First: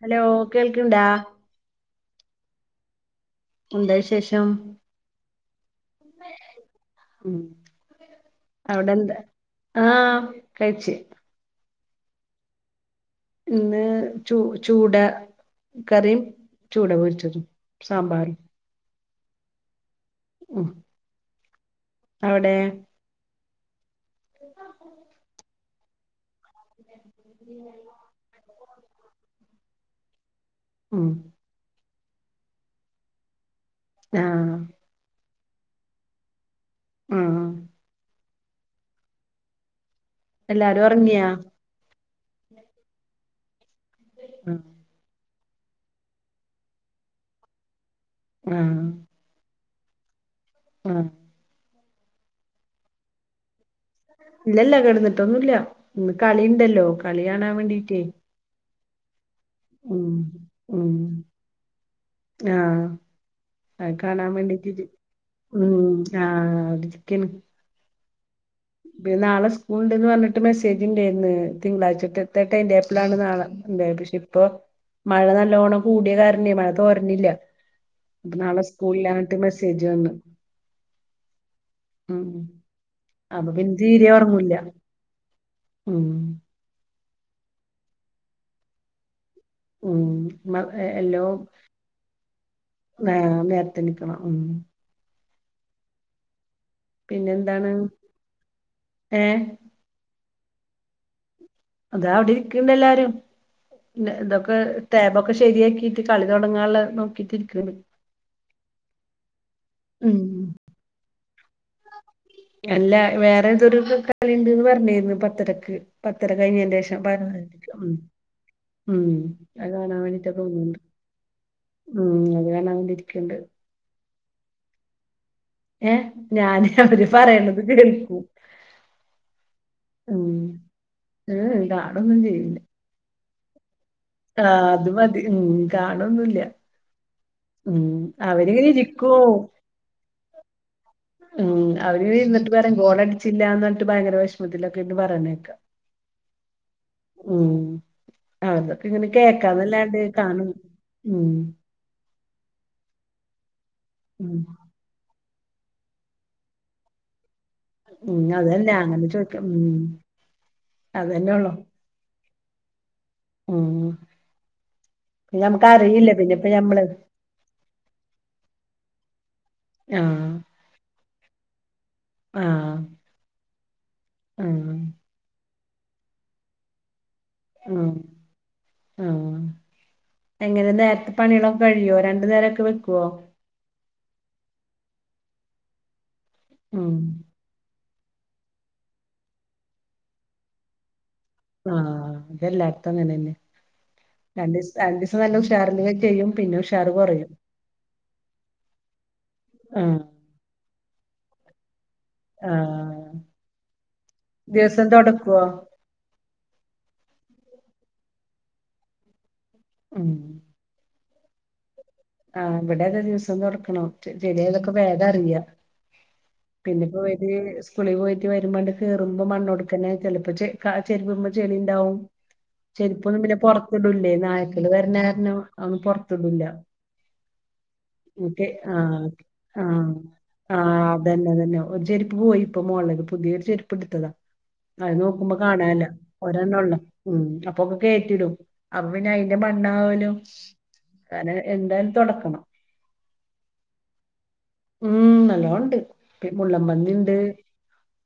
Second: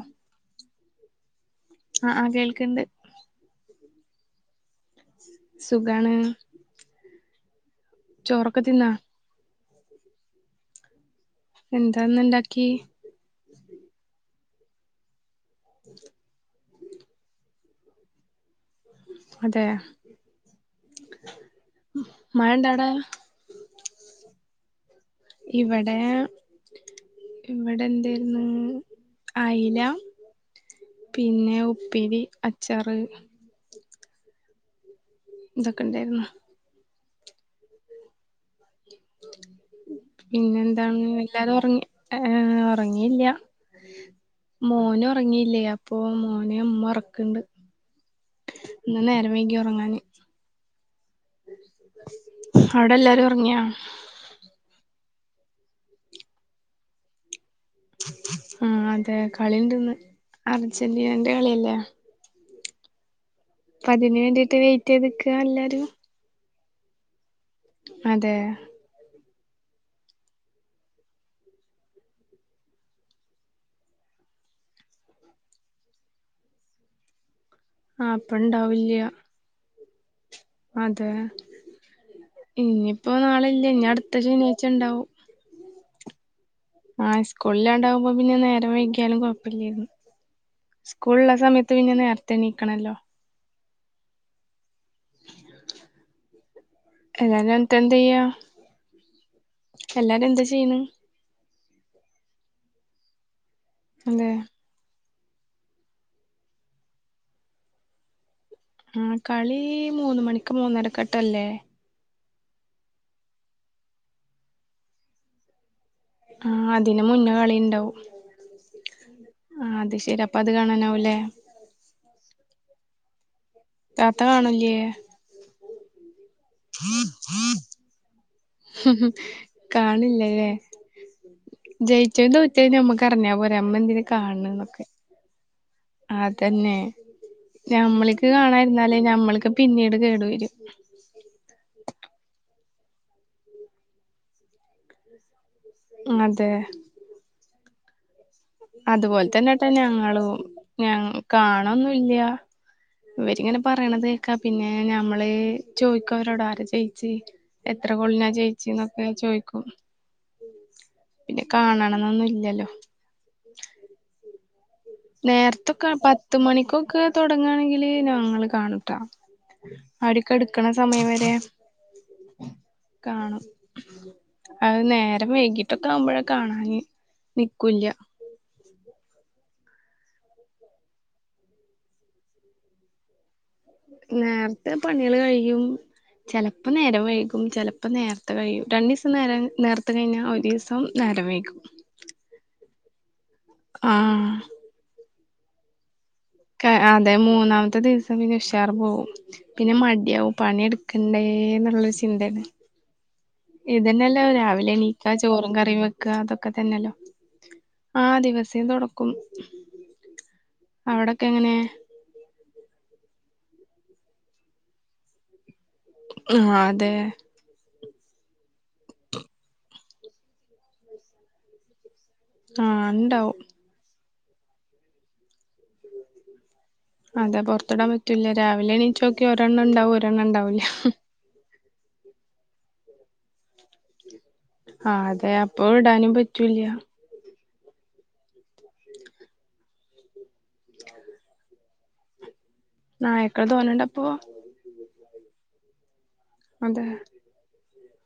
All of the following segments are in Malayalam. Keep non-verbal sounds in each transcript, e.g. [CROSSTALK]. ഹലോ! കേൾക്കണ്ടാ? ആഹ്! ആ.. കേൾക്കണ്ട് എന്താ വിശേഷം? സുഖാണ് ഉം.. ചോറൊക്കെ തിന്നാ അവിടെന്താ? ആഹ കഴിച്ച് എന്താന്ന ഇണ്ടാക്കി? ഇന്ന് ചൂ ചൂട കറിം ചൂട പൊരിച്ചതും സാമ്പാറും അതെ! ഉം.. മഴ അവടെ ഇണ്ടാടാ ഇവടെ ഇവടെ എന്തേര്ന്നു അയില ഉം പിന്നെ ഉപ്പേരി, അച്ചാറ് ആഹ! തോക്കെ ഉണ്ടായിരുന്നു? മ്മ്.. പിന്നെ എല്ലാരും ന്താണ് ഒറങ്ങിയാ എല്ലാരും ഒറങ്ങി ഓറങ്ങില്ല്യ മോന് ഒറങ്ങിയില്ല്യ അപ്പൊ മോനെ ഉമ്മ ഒറക്കണ്ട് ആഹ് ഇന്ന് നേരം വൈകി ഒറങ്ങാന് ആഹ! അവിടെ എല്ലാരും ഒറങ്ങിയാ? ഇല്ലല്ല കിടന്നിട്ടൊന്നുല്ല കളി ഉണ്ടല്ലോ കളി കാണാൻ വേണ്ടീട്ട് ആ.. അതെ കളിണ്ട്ന്ന് ഉം അർജന്റീനന്റെ കളിയല്ലേ ആഹ!.. അപ്പൊ അതിന് അകാണാൻ വേണ്ടിട്ട് വേണ്ടിട്ട വെയിറ്റ് ചെയ്ത് നിക്കാ ഉ എല്ലാരും ആ ചിക്കന് അതെ! പിന്നെ നാളെ സ്കൂള് ണ്ടന്ന് പറഞ്ഞിട്ട് മെസ്സേജ് ഉണ്ടായിന്ന് തിങ്കളാഴ്ചത്തെ ടൈം ടേബിളാണ് നാളെ ഇപ്പൊ മഴ നല്ലോണം കൂടിയ കാരണേ മഴ തൊരാണില്ല്യ ആ അപ്പ നാളെ ഇണ്ടാവില്ല്യ സ്കൂളില്ലാന്നിട്ട് മെസ്സേജ് വന്നു അതെ ഇനിപ്പോ അപ്പൊ നാളല്ല പിന്നെ ഇനി തീരെ അടുത്ത ഒറങ്ങൂല്ല ശനിയാഴ്ച ഉണ്ടാവും ഉം... ആ സ്കുളിലാണ്ടാവുമ്പോ പിന്നെ നേര വൈകിയാലുംകൊ ഉം മ - സ്കൂള് ഉള്ള സമയത്ത് പിന്നെ നേരത്തെ എണീക്കണല്ലോ ആ് നേരത്തെ എണീക്കണം ഉ.. എല്ലാരും പിന്നെന്താണ് എണീറ്റ എന്ത ചെയ്യാ? ഏഹ് എല്ലാരും എന്താ ചെയ്യുന്നു? അതാ അവിടെ ഇരിക്കണ്ട് എല്ലാരും പിന്ന അതെ ഇതൊക്കെ- ടാബോക്കെ ശരിയാക്കിയിട്ട് കളി തുടങ്ങാനുള്ള നോക്കിട്ടിരിക്കുവാണ് ആ കളി മൂന്ന ഉം മണിക്ക് മൂന്നരക്കെട്ടല്ലേ അല്ല വേറെ എന്തൊരു കളിണ്ട്ന്ന് പറഞ്ഞിരുന്നു പത്തരക്ക് പത്തര ആ കഴിഞ്ഞേന്റെ ശേഷം അതിന് [UNINTELLIGIBLE] മുന്നേ കളി പരരിക്കും ഇണ്ടാവും ഉ ഉം ആ അത് അതാണവനെ ശരി അപ്പൊ അത് [UNINTELLIGIBLE] കാണാനാവൂലേ ഉം അതു കാരണം അവന്നിരിക്കണ്ടേ താത്ത കാണില്ലേ ഏഹ് ഞാന് അവര് പറയണത് കേൾക്കും ഉഹും ഉം കാണില്ലല്ലേ ഏഹ് കാണൊന്നും ചെയ്യില്ല ജയിച്ചേതോറ്റാ നമ്മക്ക് തെരഞ്ഞോമ്മന്തിര [UNINTELLIGIBLE] ആഹ് അതു മതി ഉം കാണൊന്നൂല്ല ഞമ്മളിക്കു കാണായിരുന്നാലേ ഇരിക്കും ഞമ്മളുക്കെ പിന്നീട് കേടു വരും ഉം അവരെവെന്നിട്ട് പറേം ഗോളടിച്ചില്ലാന്നെഞ്ഞിട്ട് ഭയങ്കര വിഷമത്തിലൊക്കെ പറയന്നേക്കാം അതെ ഉം അതൊക്കെ ഇങ്ങനെ അതുപോലെ തന്നെട്ടാ കേക്കാന്നല്ലാണ്ട് കാണും ഉം നന്നോല്യ ഇവരിങ്ങനെ പറയണത് കേക്കാ ഉം പിന്നെ ഏഹ് ഞമ്മളേ ചോയിക്കവരോട് ആരാ ജയിച്ചേ എത്ര ഉം ഗോളിനാ അതന്നെ ജെയിച്ചേന്നൊക്കെ അങ്ങനെ ഞാൻ ചോദിക്കാം ചോയിക്കും ഉം അതന്നെ പിന്നെ ഉള്ളു കാണണൊന്നും ഇല്ലല്ലോ ഉം യമ്മക്കറിയില്ല പിന്നിപ്പ ഞമ്മളെ തൊടങ്ങാണെങ്കിലേ ഞങ്ങളു കാണട്ടോ ആഹ് അടിക്കടിക്കണ സമയം വരെ ആഹ് കാണും ആഹ് അത് നേരം വൈകിട്ട് തേക്കമ്പഴാ [UNINTELLIGIBLE] കാണാനെ ആഹ് ആഹ് എങ്ങനെ നേരത്തെ പണികളൊക്കെ കഴിയോ രണ്ടു നേരൊക്കെ വെക്കുവോ നേരത്തെ പണികളു കഴിയും ചെലപ്പം ഉം നേരം വൈകും ഉം ചെലപ്പം നേരത്തെ കഴിയും രണ്ടീസം നേര നേരത്ത കഴിഞ്ഞാ ഒരീസം നേരം വൈകും ആഹ് അതെല്ലാട്ത്തും അങ്ങനന്നെ ആഹ് രണ്ടീസം രണ്ടീസം നല്ല ഉഷാറിലു ചെയ്യും പിന്നെ ക ഉഷാറ് അതെ കുറയും മൂന്നാമത്തെ ദിവസ ഉഷാറു പോകും പിന്നെ ആഹ് മടിയാവും പണിയെടുക്കണ്ടേന്നുള്ളൊരു ചിന്താണ് ആഹ് ഇതല്ലല്ലോ രാവിലെ ദിവസം ലീക്കാ തൊടക്കുവോ ചോറും കറിയും വെക് കാതൊക്കെത്തന്നേല്ലോ ആ ദിവസേം തൊടക്കും ഉം അവിടൊക്കെങ്ങനേ ആഹ് ഇവിടെ ഏതാ ദിവസം തുറക്കണോ ജിലേലൊക്കെ വേദറിയാ ആഹ് അതെ പിന്നിപ്പോ വേദീസ് കുളി പോയിട്ട് വരുമ്പണ്ട് കേറുമ്പം മണ്ണോടുക്കനെ ചെലപ്പം ചെ കാ ചെരുപ്പുമ്മേ ചെളീണ്ടാവും ആഹ് ചെരിപ്പൊന്നും ഇണ്ടാവും പിന്നെ പുറത്തിടൂല്ലേ നായക്കല് വരണ കാരണം അന്നും പുറത്തിടൂല്ല അതെ പൊറത്തിടാൻ പറ്റൂല്ല രാവിലെ എണ്ണീറ്റു ആഹ് നോക്കിയാ ഒരെണ്ണം ആഹ് ഉണ്ടാവും ഒരെണ്ണം ഉണ്ടാവൂല്ല ആഹ് ഉഉഹും അതന്നെ തന്നെ ഒരു ചെരുപ്പ് പോയി ഇപ്പൊ മോൾടേത് പുതിയൊരു ചെരുപ്പെടുത്തതാ അത് ആഹ് അതെ നോക്കുമ്പോ അപ്പൊ കാണാനില്ല ഇടാനും ഒരെണ്ണം പറ്റൂല്ല ഒള്ളൊ ഉം അപ്പൊക്കെ കേറ്റിടും അപ്പൊ പിന്നെ അയിന്റെ മണ്ണാകലും അനേ എന്തായാലും തൊടക്കണം നായ്ക്കളെ തോനണ്ടപ്പോ ഉം നല്ലോണ്ട് പി അതെ മുള്ളമ്പന്നീണ്ട്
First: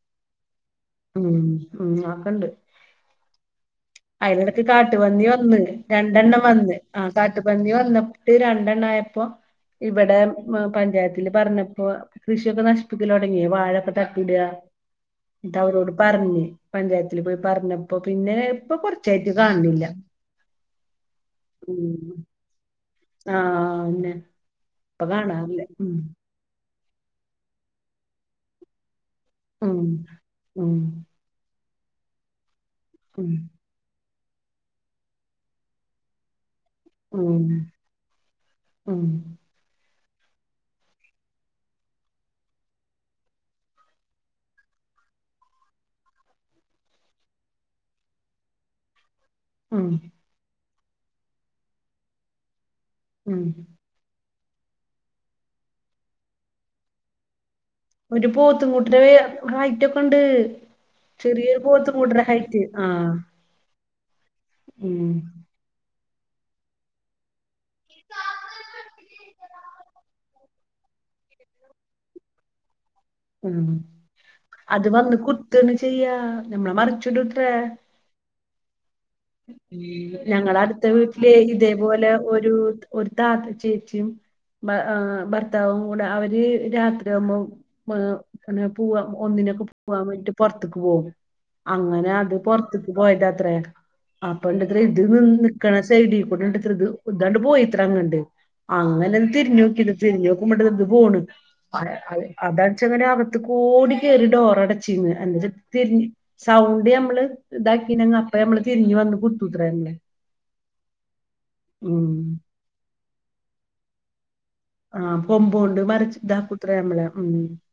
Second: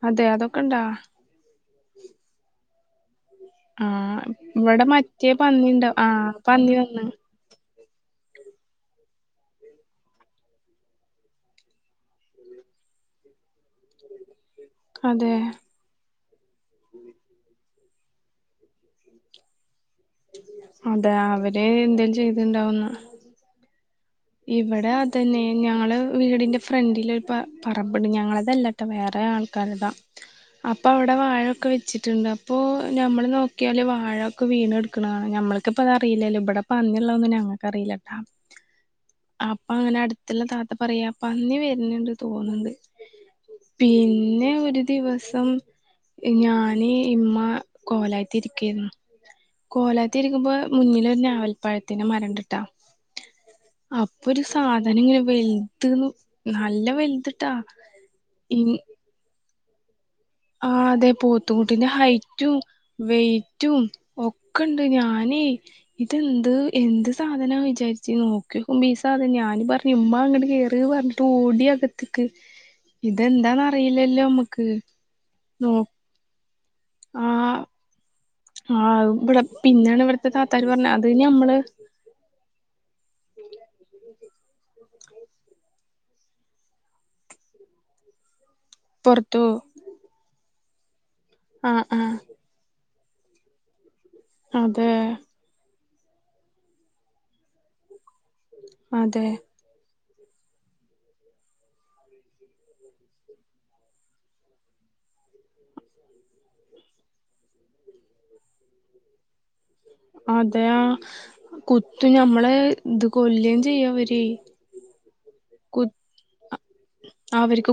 അതെ അതൊക്കെ ഇണ്ടാ ഉം ഉം ആക്കണ്ട് ആ അയിലെടക്ക് ഇവിടെ കാട്ടുപന്നി മറ്റേ വന്ന് പന്നിണ്ട ആ രണ്ടെണ്ണം പന്നി വന്ന് ആ കാ ട്ട് പന്നി വന്ന് ട്ട് രണ്ടെണ്ണായപ്പോ ഇവടെ പഞ്ചായത്തില് പറഞ്ഞപ്പോ കൃഷിയൊക്കെ നശിപ്പിക്കലൊടങ്ങി വാഴ താക്കിട അതെ ന്ന്ട്ടവരോട് പർഞ് പഞ്ചായത്തില് പോയി പറഞ്ഞപ്പോ പിന്നെ ഇപ്പ കൊർച്ചായിട്ട് കാൻണില്ല അതാ അവര് എന്തേ ചെയ്ത്ണ്ടാവുന്നാ ആ അന്നെ ഇവിടെ ഇപ്പൊ അതന്നെ കാണാറില്ല ഉം ഞങ്ങള് വീടിന്റെ ഫ്രണ്ടിലൊരു പറബ്ണ്ട് ഞങ്ങളതല്ലാട്ടോ വേറെ ഉം ആൾക്കാരതാ ഉം അപ്പൊ അവ് ടെ വാഴൊക്കെ വെച്ചിട്ട്ണ്ട് അപ്പോ ഞമ്മൾ ഉം നോ ക്ക്യാല് വാഴൊക്കെ വീണെട്ക്ക്‌ണെ കാണാ ഞമ്മള്ക്ക്‌പ്പതറീലല്ലോ ഇവടെപ്പന്നിള്ളതൊന്നും ഉം ഞങ്ങക്കറിലല്ലോ ഉം അപ്പങ്ങനെ അട്ത്ത്ള്ള താത്ത പറയാ പന്നി വെര്ന്ന്ണ്ട് തോന്ന്ണ്ട് പിന്നെ ഒരു ദിവസം ഞാന് ഇമ്മ കോലായിത്തിരിക്കേന്നു ഉം കോലായ്ത്തിരിക്കുമ്പോ മുന്നിലൊരു ഞാവൽപ്പഴത്തിന്റെ മരണ്ട്ട്ടോ ഉം അപ്പൊ ഒരു സാധനം ഇങ്ങനെ വൽത് നല്ല വൽത്. ത്ത ഒരു പോത്തും കുട്ടീടെ ഹൈറ്റൊക്കെണ്ട് ആ അതെ പോത്തുകുട്ടിന്റെ ഹൈറ്റും ആഹ് വെയ് റ്റും ഒക്കെണ്ട് ഉം ഞാനേ ഇതെന്ത് എന്ത് സാധനാ വിചാരിച്ച് നോക്ക്യോക്കുമ്പോ ഈ സാധനം ഞാന് പർഞ് ഇമ്മാ ങ്ങട്ട് കേറ് പർഞ് തോടി അകത്ത്ക്ക് ഇതെന്താന്ന് ഉം അറിയില്ലല്ലോ മ്മക്ക് അത് വന്ന് കുത്തണ് ചെയ്യാ ഞമ്മളെ മർച്ച്ടുത്രെ ആ [UNINTELLIGIBLE] പിന്നാണ് ഇവിടുത്തെ ഞങ്ങളെ താത്താര് പറഞ്ഞ അട്ത്ത അത് വീട്ടിലെ ഞമ്മള് ഇതേപോലെ ഒരു ഒരു താത്ത ചേച്ചിയും ബ ആ ഭർത്താവും കൂടെ അവര് രാത്രിയാവുമ്പോ മാ ങ്ങനെ പൂവ പൊറത്തു ഒന്നിനൊക്കെ പോവാൻ വേണ്ടിട്ട് പൊർത്ത്ക്ക് പോകും ആഹ് ആഹ് അങ്ങനത് പൊർത്ത്ക്ക് പോയതാത്രേ അപ്പണ്ടത്ര അതെ ഇത് നിന്ന് കണസൈഡി കൂടണ്ട് ത്രേ ഇത് ഇതണ്ട് പോയിത്രേ അങ്ങട്ട് അതെ അങ്ങനെന്ന് തിരിഞ്ഞോക്ക്യത തിര്ഞ്ഞോക്കുമ്പോണ്ട്ത് പോണ് [UNINTELLIGIBLE] അതാണ്ച്ചങ്ങല് അകത്ത്ക്കൂടെ കേറി ഡോറടച്ചീന്ന് എന്തെച്ചാ തിരിഞ്ഞ് സൗണ്ട് മ്മള് ഇതാക്കിനെങ്ങെ അപ്പഞമ്മള് തിരിഞ്ഞ് വന്ന് കുത്തുത്രേ പിന്നെ അതെയാ കുത്തും ഞമ്മളെ ഇത് കൊല്ലും ചെയ്യവര് ആ കൊമ്പോണ്ട് മറിച്ച് ഇതാക്കൂത്രേ നമ്മളെ ഉം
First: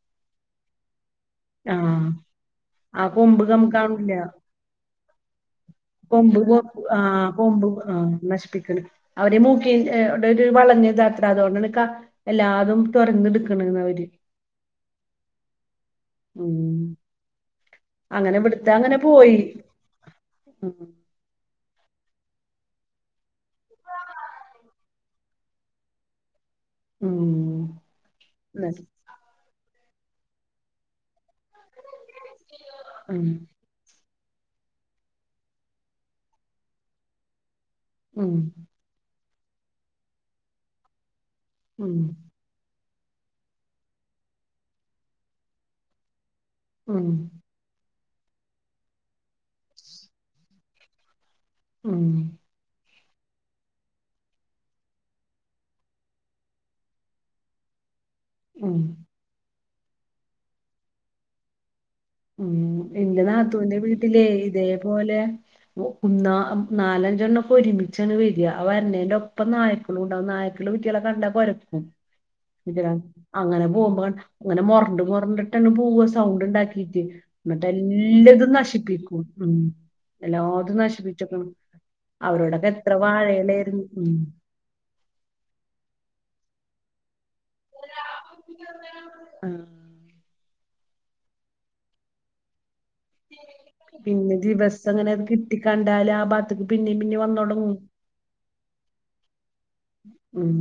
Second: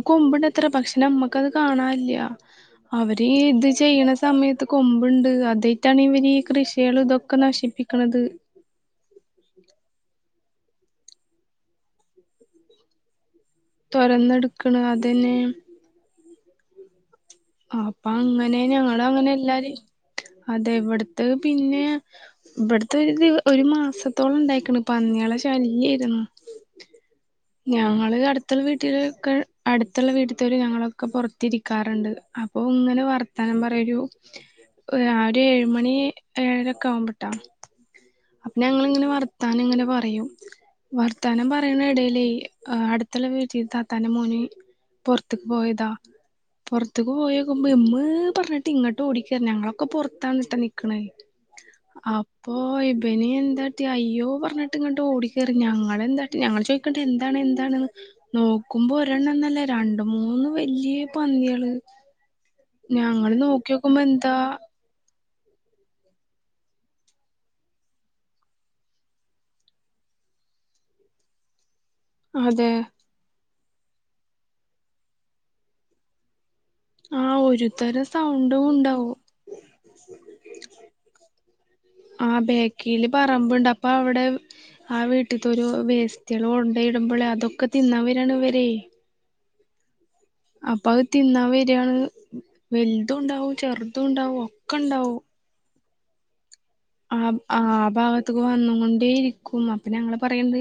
കൊമ്പുണ്ടത്രേ പക്ഷേ ഞമ്മ ക്കത് ആഹ് കാണല്ല ആ അവര് കൊമ്പ് കം ഇത് ചെയ്യണ കാണില്ല സമയത്ത് കൊമ്പ്ണ്ട് അതെ കൊമ്പ് ആ കൊമ്പ് ആ നശിപ്പിക്കണത് നശിപ്പിക്ക്ണ് അവരെ മൂക്കിവിടെ ഒരു വളഞ്ഞതത്രേ അതുകൊണ്ടാണ് ക്ക എല്ലാതും തൊറന്ന്ട് തൊറന്ന്ട്ക്ക്ണ് അതെന്നെ ഉം അങ്ങനെ അപ്പങ്ങനെ ഇവിടുത്തെ അങ്ങനെ ഞങ്ങളങ്ങനെ പോയി എല്ലാരിം അതെ ഉം ഇവട് ത്തത് പിന്നെ ഇവ്ട്ത്തത് ഒരു മാസത്തോളംണ്ടായിക്ക്ണ് പന്ന്യാളെശ ശല്യേര്ന്നു ഉം ഞങ്ങള് അട്ത്തുള്ള എന്നിട്ട് വീട്ടിലൊക്കെ അട്ത്ത്ള്ള വീട്ട്ത്തോര് ഞങ്ങളൊക്കെ പൊറത്തിരിക്കാറ്ണ്ട് അപ്പൊ ങ്ങനെ ഉം വർത്താനം പറ ഒരു അ ഒരു ഏഴുമണി ഏഴരൊക്കാവുമ്പൊട്ടോ ഉം അപ്പൊ ഞങ്ങളിങ്ങനെ വർത്താനങ്ങനെ പറയും വർത്താനം ഉം പറിണെടേലെ അട് ട്ത്ത്ള്ള വീട്ടി താത്താന്റെ മോന് പൊർത്ത്ക്ക് പോയതാ ഉം പൊർത്ത്ക്ക് പോയി ക്കുമ്പൊ മ്മേ പർഞ്ട്ട് ഇങ്ങോട്ട് ഓടിക്കേർന് ഞങ്ങളൊക്കെ പൊർത്താന്ട്ടോ നിക്ക്ണത് ഉം അ പ്പോയിട് ഇവന് എന്താട്ടി അയ്യോ പറഞ്ഞിട്ട് ഇങ്ങോട്ട് ഓടിക്കയറി ഞങ്ങളെന്താട്ടി ഞങ്ങൾ ചോദിക്ണ്ട് എന്താണ് എന്താണ്ന്ന്. ഉം നോക്കുമ്പോ ഒരെണ്ണംന്നല്ല രണ്ട് മൂന്ന് വല്യേ പന്നിയേള് ഉം എന്റെ നാത്തൂവിന്റെ വീട്ടിലേ എന്താ ഇതേപോലെ. ഒ കുന്ന നാലഞ്ചെണ്ണം ഒക്കെ ഒരുമിച്ചാണ് വെര ആ വര്ണേന്റെ ഒപ്പം നായക്ക ക്കൊണുണ്ടാവും നായക്കള് വീറ്റെളെ കണ്ട കൊരക്കും. അതെ ഇതിലെ അങ്ങനെ പോകുമ്പോ ങ്ങനെ മൊറണ്ട് മൊറണ്ടിട്ടാണ് പോവ സൗണ്ട് ഉണ്ടാക്കി ത്തിന് ആ ന്നട്ട് ഒരുതരം എല്ലതും സൗണ്ടും ഉണ്ടാവും നശിപ്പിക്കും ഉം എല്ലാതും നശിപ്പിച്ചക്കണ് ആഹ് ബേക്കില് പറമ്പുണ്ട് അപ്പൊ ഉം അവിടെ ആ വീട്ട്ത്തൊരൊ വേസ്റ്റാള്കൊണ്ടോയിടുമ്പോളെയ് അതൊക്കെ തിന്നാൻ വരാണ് ഇവരെയ് ആഹ് അപ്പൊ അത് തിന്നാൻ വരാണ് വലുതു ണ്ടാവും ചെറുതുണ്ടാവും ഒക്കെ ണ്ടാവും ട്ടി കണ്ടാലാഭാഗത് ഗത്തിക്ക് പിന്നീം പിന്നീം ആ ആ ഭാഗത്തക്ക് വന്ന്ങ്ങൊണ്ടേയിരിക്കും. അപ്പൊ ഞങ്ങൾ ഉം പറയണ്ട്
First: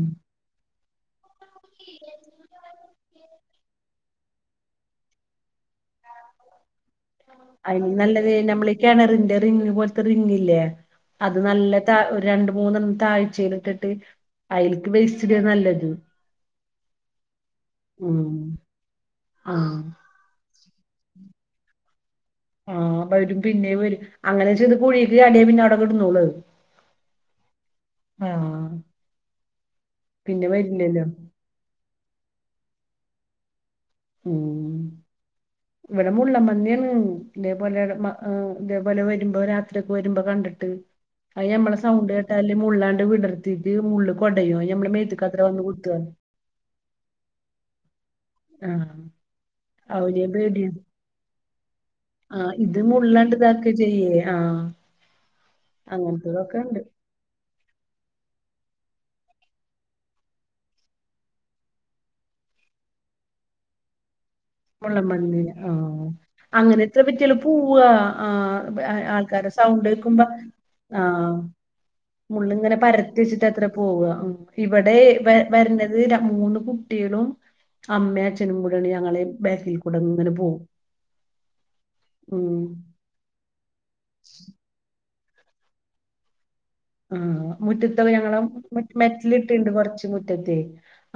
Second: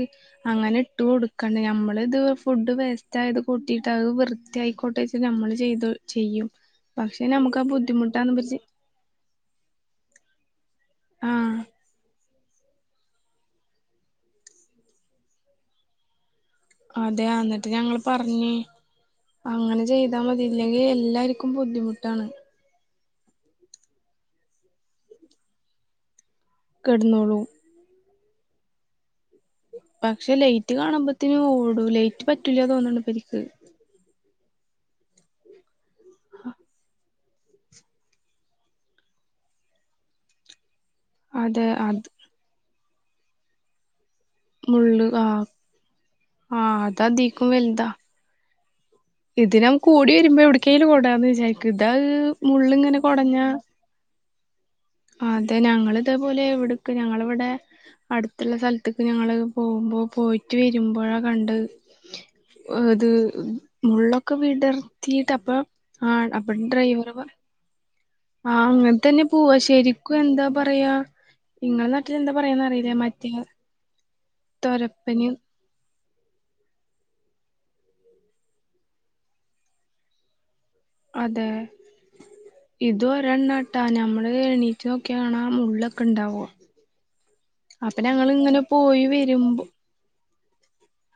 അങ്ങനെ ഇട്ട് കൊടു ക്കണ് ഞമ്മളിത് ഫുഡ് വേസ്റ്റ് ആയത് കൂട്ടിയിട്ട് അത് വൃത്തി ആയിക്കോട്ടെച്ച് നമ്മള് ചെയ്തു ചെയ്യും പക്ഷെ നമുക്ക് ആ ബുദ്ധിമുട്ടാനുമ്പോ ര്ച് കിണറിന്റെ റിങ് പോലത്തെ റിങ്ങലേ ആ അത് നല്ല താ രണ്ട മൂന്നെണ്ണം താഴ്ച്ചേലൊക്കെട്ട് അയിൽക്ക് വേസ്റ്റിടാ നല്ലത് അതെ അന്നിട്ട് ഞങ്ങൾ ഉം പറഞ്ഞ് ആഹ് അങ്ങനെ ചെയ്ത യ്താമതി ഇല്ലെങ്കി എല്ലാര്ക്കും ബുദ്ധിമുട്ടാണ് ആഹ് വരും പിന്നേം വരും അങ്ങനെ ചെന്ന് കുഴിക്ക്ചാടിയാ പിന്നെ അവിടെ കെട്ന്നൊളുഅത് കെട്ന്നോളും ആഹ് പക്ഷെ പിന്നെ ലൈറ്റ് വരില്ലല്ലോ കാണുമ്പത്തിന് ഓടും ലൈറ്റ് പറ്റൂല തോന്നുണ് പര്ക്ക് ഉം ഇവിടെമുള്ളൻ പന്നിയേളും ഇതേപോലെ ള്ള മ അ ഇതേപോലെ വരുമ്പോ രാത്രി ഒക്കെ വരുമ്പോ കണ്ടിട്ട് അയ് അതെ നമ്മളെ അത് സൗണ്ട് ട്ടാല് മുള്ളാണ്ട് വിടർത്തിട്ട് മുള്ള് കൊടയും അയ് ഞമ്മളെ മേത്ത്ക്കാത്രേ വന്ന് കുത്ത്അ ആഹ് ഇതതീക്കും വെൽതാ ആഹ് ഇത് നം കൂടി അവന് വരുമ്പോ പേടിയാ എവ്ട്കേലും ഓടാന്ന് വിചാരിക്ക്‌ ഇതാത് ആഹ് മുള്ള് ഇത് ങ്ങനെ മുള്ളാണ്ട് കൊടഞ്ഞ ഇതാക്കാ ചെയ്യേ ആഹ് അതെ ഞങ്ങങ്ങള്തേപോലെ അങ്ങനത്തതൊക്കെ ഇണ്ട് എവിടുക്ക് ഞങ്ങള് വ്ടെ അടുത്ത്ള്ള സ്ഥലത്ത്ക്ക് ഞങ്ങള് പോകുമ്പോ പോയിട്ട് വരുമ്പോഴാ കണ്ടത് അ ഇത് മുള്ളൊക്കെ വിടർത്തിട്ട് മുള്ളൻപന്നിന അപ്പൊ ആ അപ്പ ഡ്രൈവർ പറ പൂവ അങ്ങനെ ആഹ് തന്നെ ആൾക്കാരെ പോവാ സൗണ്ട് ശരിക്കും കേക്കുമ്പോ എന്താ പറയാ ആഹ് ഇങ്ങളെ നാട്ടിൽ എന്താ മുള്ള്ങ്ങനെ പറയാന്നറിയില്ല പരത്തി മറ്റേ വെച്ചിട്ടത്രേ പോവ്വ ഇവടെ തൊരപ്പന് ഇവെ വരുന്നത് മൂന്ന് കുട്ടികളും അമ്മേ അചനുംകൂടേണ് ഞങ്ങളെ ബാക്കിൽ കൂടെങ്ങനെ പോവും അതെ ഉം ഇത് ഇതൊരെണ്ണാട്ടാ നമ്മള് എണീറ്റ് നോക്കിയകാണാ മുള്ളൊക്കെ ണ്ടാവും ആഹ് മുറ്റത്തക്കെ ഞങ്ങള് പോയി വരുമ്പോ മെറ്റിലിട്ടിണ്ട് കൊറച്ച് മുറ്റത്തെ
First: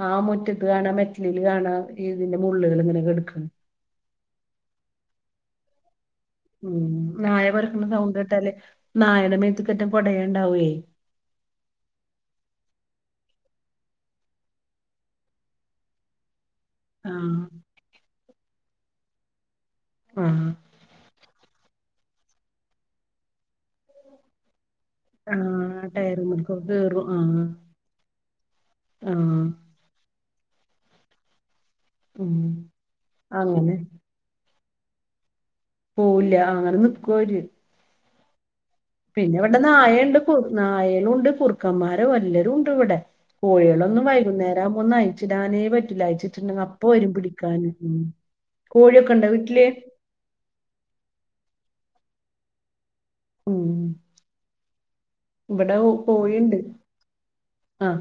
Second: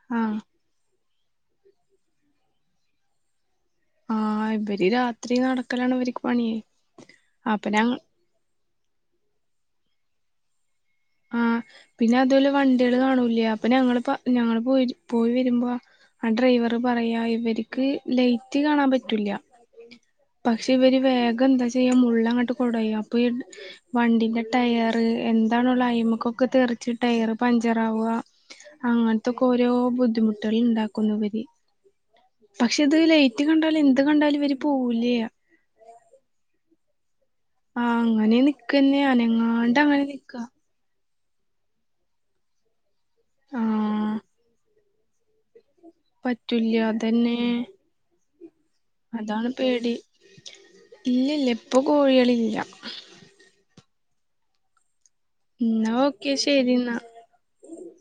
ആ ആഹ് മുറ്റത്ത് ത് കാണ മെറ്റ്ലില് കാണാ ഈ തിന്റെ മുള്ളുകൾ ഇങ്ങനെ കെട്ക്ക്‌ണ് ആഹ് ഇബരിരാത്രി നടക്കലാണ് ഇവര് ഉം നായ കൊരക്ക്‌ണ സൗണ്ട് കേട്ടാല് നായന്റെ മേത്ത്ക്കെറ്റേ കൊടയാണ്ടാവേയ് ആഹ് പിന്നെ അത് വോലെ വണ്ടികള് കാണൂലെ അപ്പൊ ഞങ്ങള് പ്പ ഞങ്ങള് പോയി പോയി വരുമ്പോ ആ ഡ്രൈവറ് ആ പറയാ ഇവര്ക്ക്‌ ലൈറ്റ് കാണാൻ പറ്റൂല്ല ആ പക്ഷെ ഇവര് വേഗം എന്താച്ചെയ്യാ മുള്ളങ്ങട്ട് കൊടയം അപ്പൊ ഈ വണ്ടിന്റെ ടയറ് ആ എന്താണൊള്ളെ ആയിമക്കൊക്കെ ടയറ്മ്മക്കൊക്കെ തെറിച്ചിട്ട് കേറും ആ ടയർ പഞ്ചറാവ ആ അങ്ങനത്തെക്കെ ഓരേ ഓരോ ബുദ്ധിമുട്ടുകൾ ഉണ്ടാക്കുന്നിവര് ഉം പക്ഷെ ഇത് ലൈറ്റ് അങ്ങനെ കണ്ടാലും എന്ത് കണ്ടാലും ഇവര് പോവൂലെ പോവൂല്ല അങ്ങനെ നിക്കവര് ആഹ് അങ്ങനെ നി പിന്നെ ഇവിടെ നായയുണ്ട് കു നായകളുംണ്ട് കുറ ക്കന്മാരെ വല്ലരും ഉണ്ട് ഇവിടെ കോഴികളൊന്നും ആഹ് വൈകുന്നേരകുമ്പോ നയിച്ചിടാനേ പറ്റി ലൈറ്റിട്ടിട്ടുണ്ടെങ്കിൽ പറ്റൂല അപ്പ വരും അതന്നെ പിടിക്കാൻ ഉ കോഴിയൊക്കെ ഇണ്ട അതാണ് വീട്ടില് പേടി ഇല്ലില്ല ഇപ്പൊ കോഴികളില്ല ഉം ഇവിടെ എന്നാ ഓക്കെ കോഴിയിണ്ട് ശരി എന്നാ ആഹ്